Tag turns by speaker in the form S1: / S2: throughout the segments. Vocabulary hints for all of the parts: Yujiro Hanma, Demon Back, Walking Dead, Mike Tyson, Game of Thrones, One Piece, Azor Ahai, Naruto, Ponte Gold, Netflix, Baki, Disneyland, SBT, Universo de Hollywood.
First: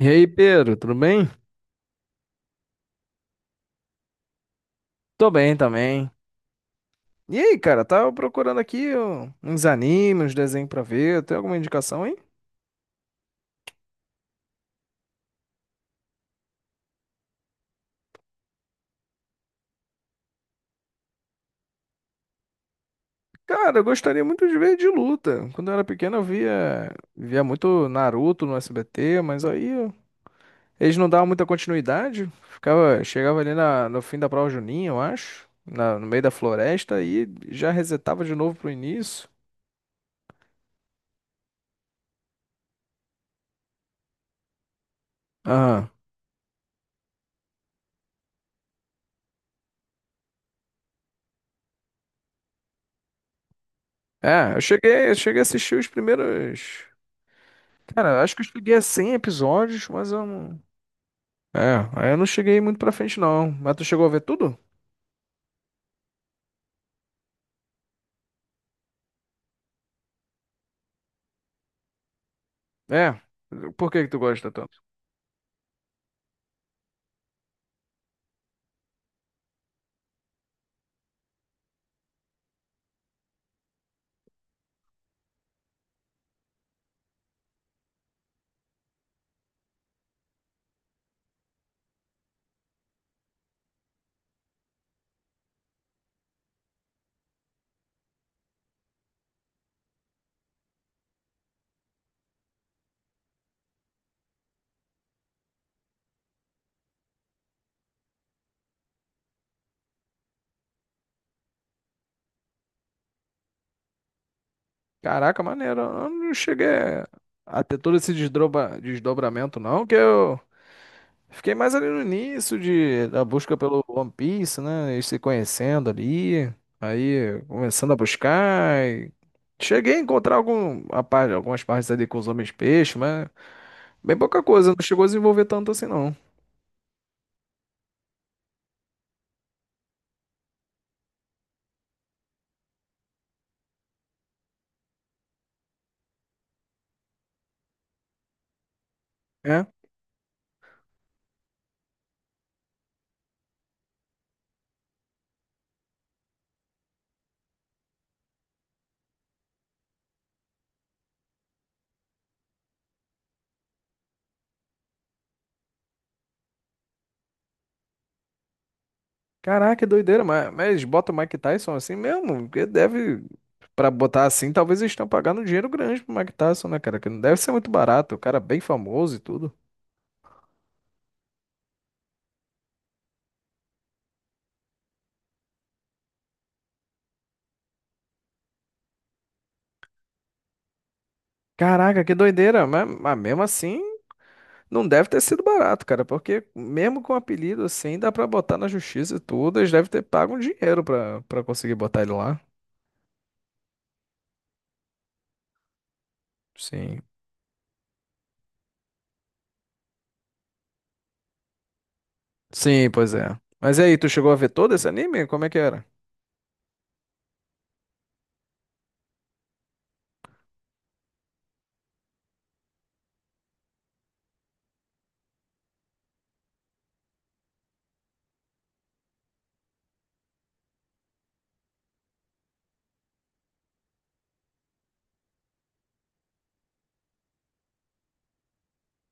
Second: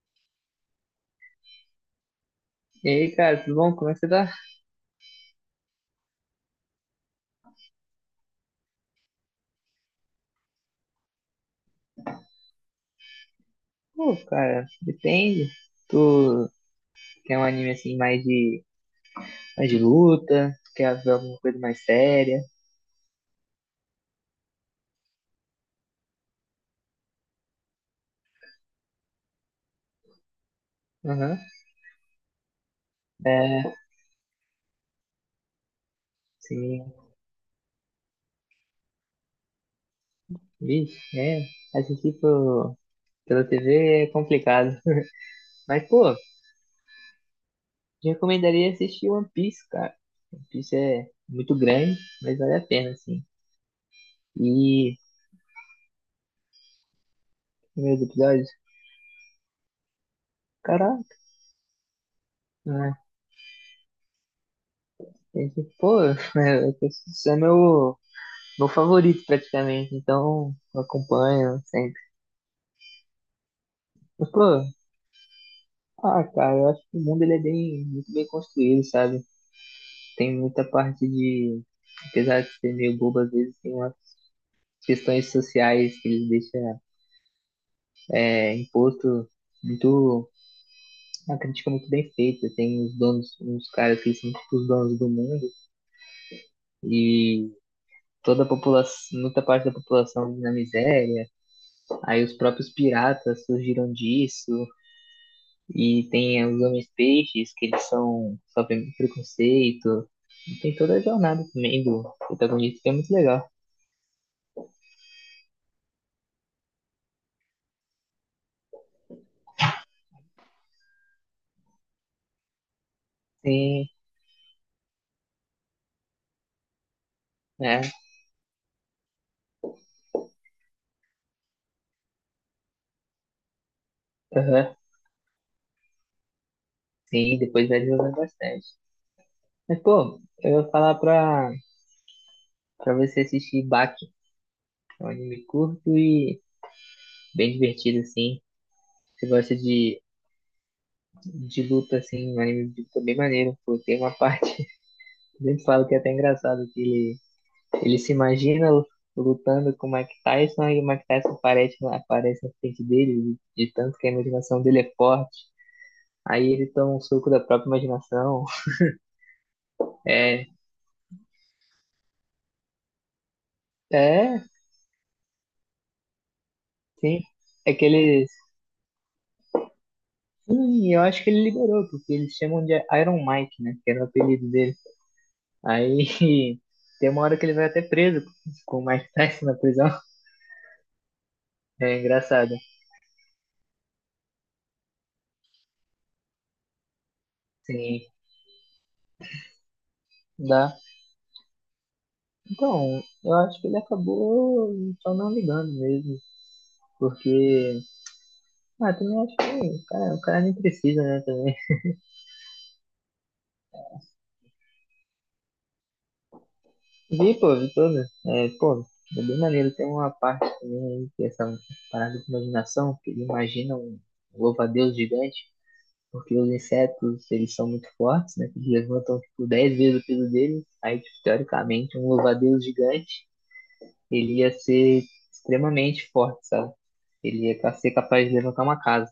S1: E aí, Pedro, tudo bem?
S2: E aí, cara, tudo bom? Como é que você tá?
S1: Tô bem também. E aí, cara, tava procurando aqui ó, uns animes, uns desenhos pra ver. Tem alguma indicação aí?
S2: Pô, cara, depende. Tu quer um anime assim mais de luta? Tu quer ver alguma coisa mais séria?
S1: Cara, eu gostaria muito de ver de luta. Quando eu era pequeno, eu via muito Naruto no SBT, mas aí ó, eles não davam
S2: Aham.
S1: muita continuidade. Ficava, chegava ali no fim da prova juninha, eu acho, no meio da
S2: Sim.
S1: floresta, e já resetava de novo pro início.
S2: Vixe, é. Assistir pela TV é complicado.
S1: Aham.
S2: Mas, pô, te recomendaria assistir One Piece, cara. One Piece é muito grande, mas vale a pena, assim.
S1: É, eu
S2: E
S1: cheguei, eu cheguei a assistir os primeiros.
S2: primeiros
S1: Cara, acho que eu
S2: episódios,
S1: cheguei a 100 episódios, mas eu não.
S2: caraca,
S1: É, aí eu não cheguei muito pra
S2: né?
S1: frente, não. Mas tu chegou a ver tudo?
S2: Esse, pô, é, esse é meu favorito praticamente, então eu acompanho sempre.
S1: É. Por que que tu
S2: Mas, pô,
S1: gosta tanto?
S2: ah, cara, eu acho que o mundo ele é bem, muito bem construído, sabe? Tem muita parte de, apesar de ser meio bobo às vezes, tem umas questões sociais que eles deixam é, imposto muito, uma crítica muito bem feita. Tem os donos, uns caras que são tipo os donos do mundo e toda a população, muita parte da população na miséria. Aí os próprios piratas surgiram disso. E tem os homens peixes, que eles são sofrem preconceito. E tem toda a jornada também do protagonista, que é muito legal.
S1: Caraca, maneiro. Eu não cheguei a ter todo esse desdobramento, não, que eu fiquei mais ali no início da busca pelo
S2: Sim,
S1: One Piece, né? Eles se conhecendo ali. Aí
S2: é.
S1: começando a buscar. E cheguei a encontrar algumas partes ali com os homens peixe, mas bem pouca coisa.
S2: Aham,
S1: Não chegou a desenvolver tanto assim, não.
S2: sim, depois vai desenvolver bastante. Mas, pô, eu ia pra você assistir Baki, que é um anime curto e bem divertido, assim. Você gosta
S1: É.
S2: de luta, assim, um anime de luta bem maneiro, pô. Tem uma parte, eu sempre falo que é até engraçado, que ele Ele se imagina lutando com o Mike Tyson e o Mike Tyson aparece na frente dele, de tanto que a imaginação dele é forte. Aí ele toma um suco da própria imaginação.
S1: Caraca, doideira,
S2: É,
S1: mas, bota o Mike Tyson assim mesmo? Porque deve, pra botar
S2: é,
S1: assim, talvez eles estão pagando um dinheiro grande pro Mike Tyson, né, cara? Que não
S2: sim.
S1: deve ser muito
S2: É que
S1: barato, o
S2: ele.
S1: cara é bem famoso e tudo.
S2: Sim, eu acho que ele liberou, porque eles chamam de Iron Mike, né? Que era o apelido dele. Aí tem uma hora que ele vai até preso com o Mike Tyson na prisão. É
S1: Caraca, que
S2: engraçado.
S1: doideira, mas mesmo assim, não deve ter sido barato, cara, porque mesmo com apelido assim,
S2: Sim,
S1: dá pra botar na justiça e tudo, eles devem ter pago um
S2: dá.
S1: dinheiro pra conseguir botar ele lá.
S2: Então, eu acho que ele acabou só não ligando mesmo,
S1: Sim,
S2: porque ah, também acho que, cara, o cara nem precisa, né, também.
S1: sim, pois é. Mas e aí, tu chegou a ver todo esse anime? Como é que era?
S2: Vi, pô, vi todo. É, pô, é bem maneiro. Tem uma parte também aí, que é essa parada de imaginação, que ele imagina um louva-a-Deus gigante, porque os insetos, eles são muito fortes, né, que eles levantam, tipo, 10 vezes o peso deles. Aí, tipo, teoricamente, um louva-a-Deus gigante, ele ia ser extremamente forte, sabe? Ele ia ser capaz de levantar uma casa.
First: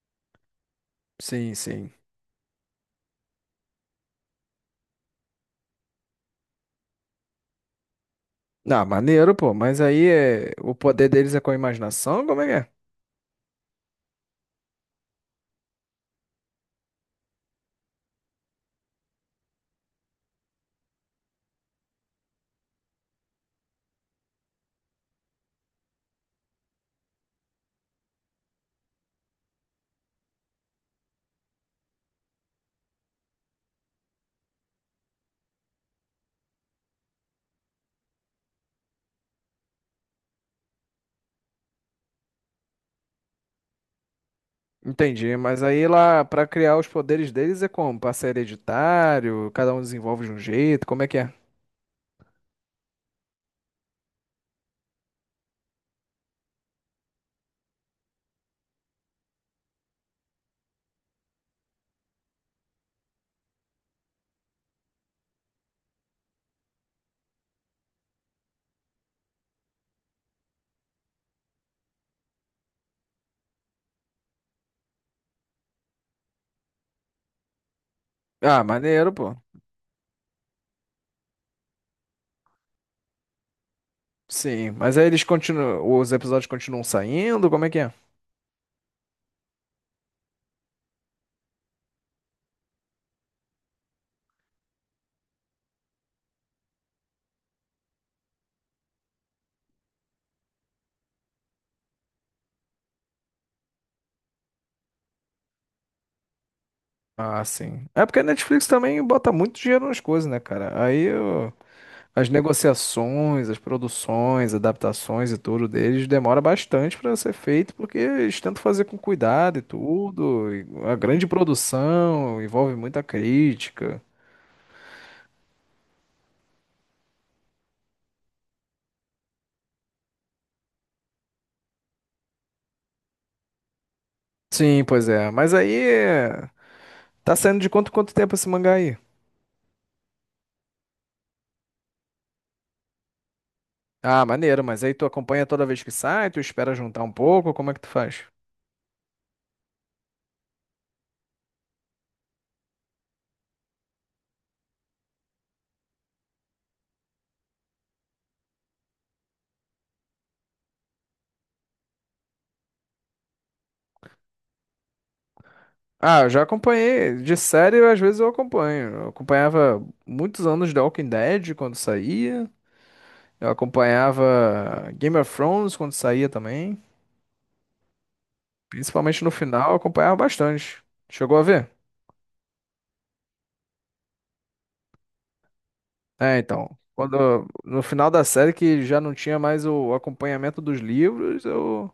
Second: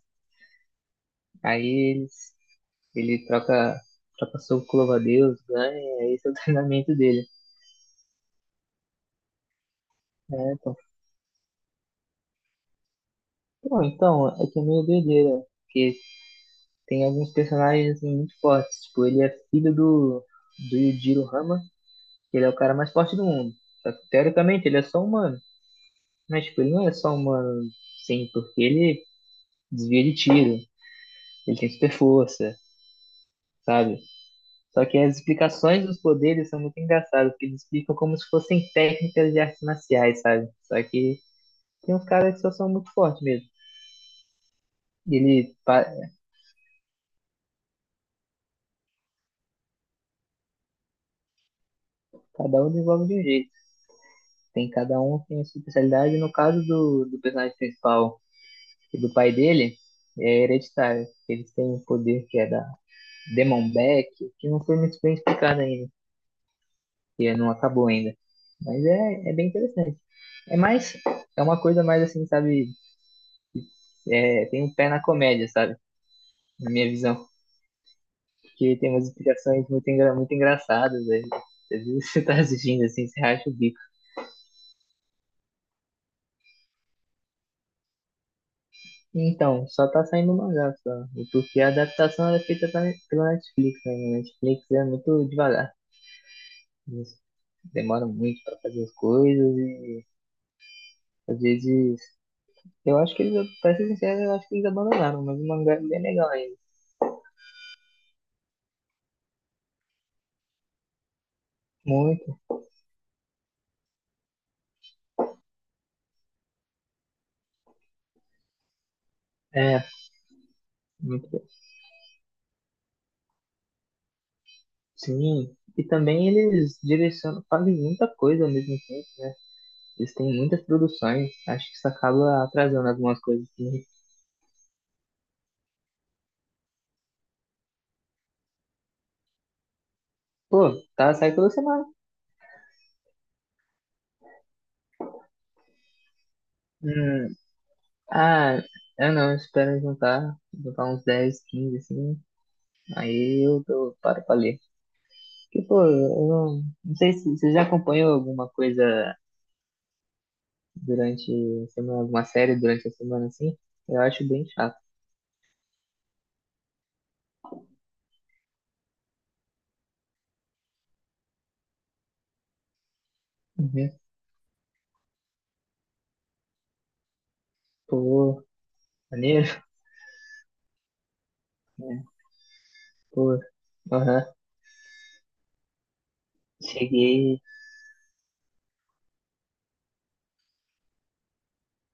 S1: Sim, sim.
S2: Aí eles ele troca, troca soco com o louva-a-Deus, ganha, aí esse é o treinamento dele.
S1: Ah, maneiro, pô. Mas aí
S2: É,
S1: o
S2: então.
S1: poder deles é com a imaginação? Como é que é?
S2: Pô, então, é que é meio doideira. Porque tem alguns personagens assim, muito fortes. Tipo, ele é filho do Yujiro Hama, que ele é o cara mais forte do mundo. Só que, teoricamente, ele é só humano. Mas, tipo, ele não é só humano, sim, porque ele desvia de tiro, ele tem super força, sabe? Só que as explicações dos poderes são muito engraçadas, porque eles explicam como se fossem técnicas de artes marciais, sabe? Só que tem uns caras que só são muito fortes mesmo.
S1: Entendi.
S2: Ele,
S1: Mas
S2: pa-
S1: aí lá, pra criar os poderes deles é como? Passa hereditário? Cada um desenvolve de um jeito? Como é que é?
S2: Cada um desenvolve de um jeito. Tem cada um tem a sua especialidade. No caso do personagem principal e do pai dele, é hereditário. Eles têm um poder que é da Demon Back, que não foi muito bem explicado ainda, que é, não acabou ainda. Mas é, é bem interessante. É mais, é uma coisa mais assim, sabe? É, tem um pé na comédia, sabe? Na minha visão.
S1: Ah,
S2: Porque tem umas
S1: maneiro, pô.
S2: explicações muito engraçadas. Né? Às vezes você tá assistindo assim, você racha o bico.
S1: Sim. Mas aí eles continuam. Os episódios continuam saindo? Como é que é?
S2: Então, só tá saindo mangá só. E porque a adaptação era feita pela Netflix, né? E a Netflix é muito devagar. Eles demoram muito pra fazer as coisas e às vezes. Eu acho que eles, pra ser sincero, eu acho que eles abandonaram, mas o mangá é bem legal ainda.
S1: Ah, sim. É porque a Netflix também bota muito dinheiro nas coisas, né, cara? Aí eu. As
S2: Muito,
S1: negociações, as produções, adaptações e tudo deles demora bastante para ser feito, porque eles tentam fazer com cuidado e
S2: é,
S1: tudo. E a grande
S2: muito bom.
S1: produção envolve muita crítica.
S2: Sim. E também eles direcionam, fazem muita coisa ao mesmo tempo. Eles têm muitas produções. Acho que isso acaba atrasando algumas coisas. Também.
S1: Sim, pois é. Mas aí é, tá saindo de quanto tempo esse mangá aí?
S2: Pô, tá sai toda semana.
S1: Ah, maneiro, mas aí tu acompanha toda vez que sai, tu espera juntar um
S2: Hum,
S1: pouco, como é que tu faz?
S2: Ah, eu não, eu espero juntar uns 10 15 assim, paro pra ler. Porque, pô, eu não, não sei se você já acompanhou alguma coisa durante a semana, alguma série durante a semana, assim, eu acho bem chato.
S1: Ah, eu já acompanhei. De série, às vezes eu acompanho. Eu acompanhava muitos anos de Walking Dead quando saía. Eu
S2: Uhum.
S1: acompanhava Game of Thrones quando saía também.
S2: Pô,
S1: Principalmente no
S2: maneiro,
S1: final, eu acompanhava bastante. Chegou a ver?
S2: né? Pô, aham,
S1: É, então.
S2: cheguei,
S1: Quando, no final da série, que já não tinha mais o acompanhamento dos livros, eu.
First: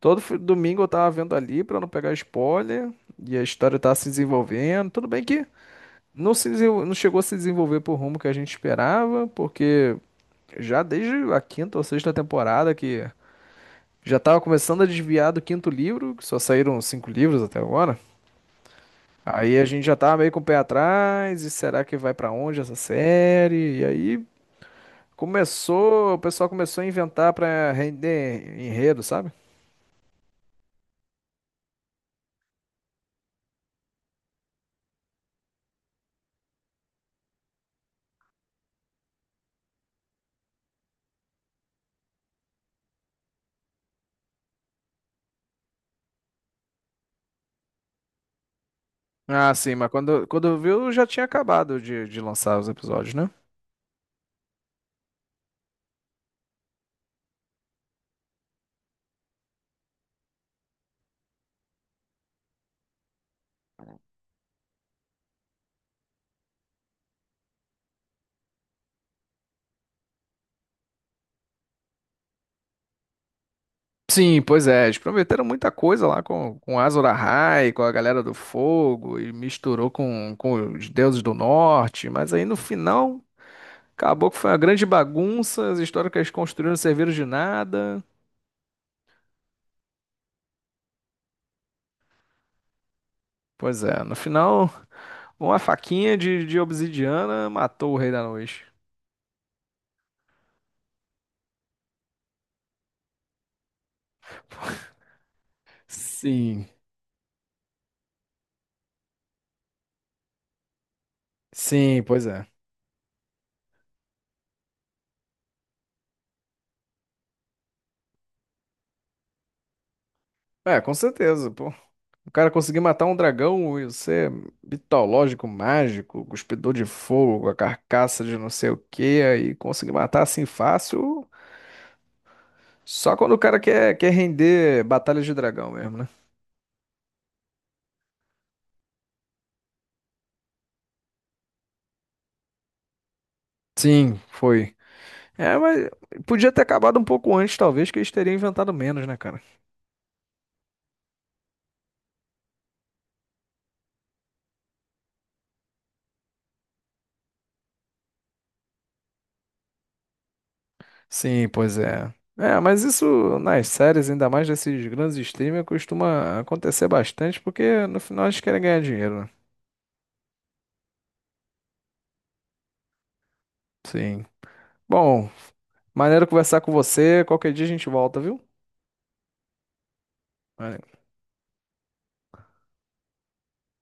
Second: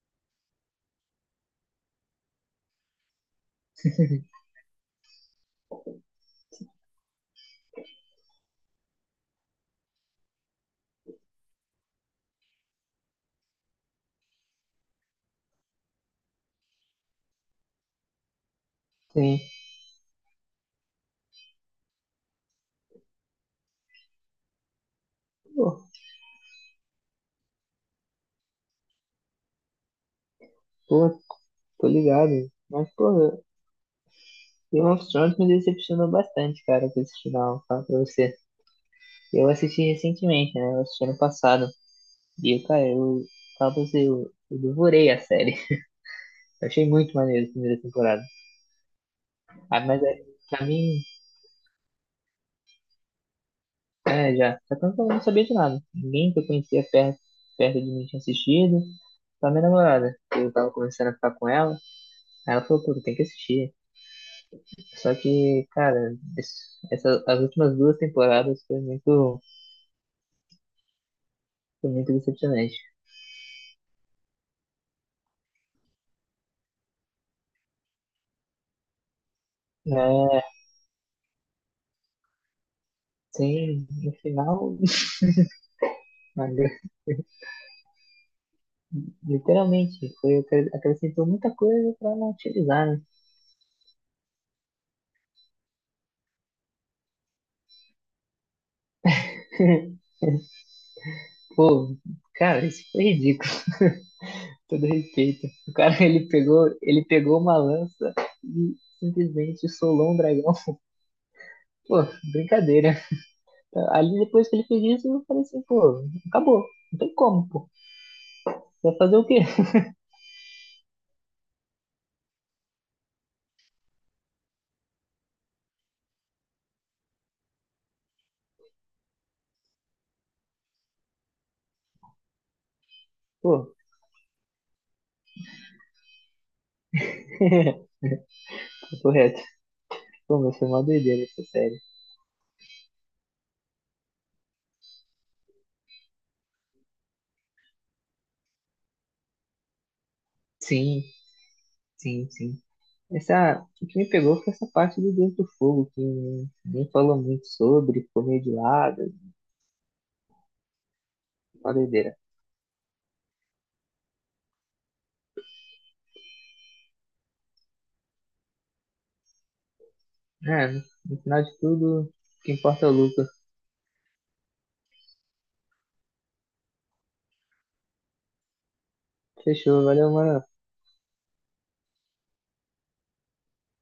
S1: Todo domingo eu tava vendo ali pra não pegar spoiler. E a história tá se desenvolvendo. Tudo bem que não, se desenvol- não chegou a se desenvolver pro rumo que a gente esperava, porque já desde a quinta ou sexta temporada que já tava começando a desviar do quinto livro, que só saíram cinco livros até agora.
S2: sim,
S1: Aí a gente já tava meio com o pé atrás, e será que vai pra onde essa série? E aí
S2: pô,
S1: o pessoal começou a inventar pra render enredo, sabe?
S2: pô, tô ligado. Mas, pô, Game of Thrones me decepcionou bastante, cara, com esse final, falo pra você. Eu assisti recentemente, né, eu assisti ano passado. E, cara, eu falo pra você, eu devorei a série. Eu achei muito maneiro a primeira temporada.
S1: Ah, sim,
S2: Ah,
S1: mas
S2: mas é,
S1: quando
S2: pra
S1: viu
S2: mim,
S1: já tinha acabado de lançar os episódios, né?
S2: é, já. Só que eu não sabia de nada. Ninguém que eu conhecia perto, perto de mim tinha assistido. Só minha namorada. Eu tava começando a ficar com ela. Aí ela falou, pô, tu tem que assistir. Só que, cara, as últimas duas temporadas foi muito decepcionante.
S1: Sim, pois é, eles prometeram muita coisa lá com, Azor Ahai, com a galera do fogo, e misturou com,
S2: É,
S1: com os deuses do norte, mas aí no final
S2: sim, no
S1: acabou que foi uma
S2: final,
S1: grande bagunça, as histórias que eles
S2: mas,
S1: construíram não serviram de nada.
S2: literalmente, acrescentou muita coisa pra não utilizar, né?
S1: Pois é, no final, uma faquinha de obsidiana matou o Rei da Noite.
S2: Pô, cara, isso foi ridículo, com todo respeito. O cara,
S1: Sim,
S2: ele pegou uma lança e simplesmente solou um dragão. Pô,
S1: sim, pois é.
S2: brincadeira. Ali depois que ele fez isso, eu falei assim, pô, acabou. Não tem como, pô. Vai fazer o quê?
S1: É, com certeza, pô. O cara conseguir matar um dragão e ser mitológico, mágico, cuspidor de fogo, a carcaça de não sei o quê, aí conseguir matar assim fácil, só quando o cara
S2: Pô,
S1: quer, render batalhas de dragão mesmo, né?
S2: correto. Pô, mas foi uma doideira essa série.
S1: Sim, foi. É, mas podia ter acabado um pouco antes, talvez, que eles teriam inventado menos, né, cara?
S2: Sim, sim, sim. Essa, o que me pegou foi essa parte do Deus do Fogo, que nem falou muito sobre, ficou meio de lado,
S1: Sim,
S2: uma
S1: pois é.
S2: doideira.
S1: É, mas isso nas séries, ainda mais desses grandes streamers, costuma acontecer bastante, porque no final eles querem ganhar dinheiro, né?
S2: É, no final de tudo, o que importa é o lucro.
S1: Sim. Bom, maneiro conversar com você. Qualquer dia a gente volta, viu?
S2: Fechou, valeu, mano.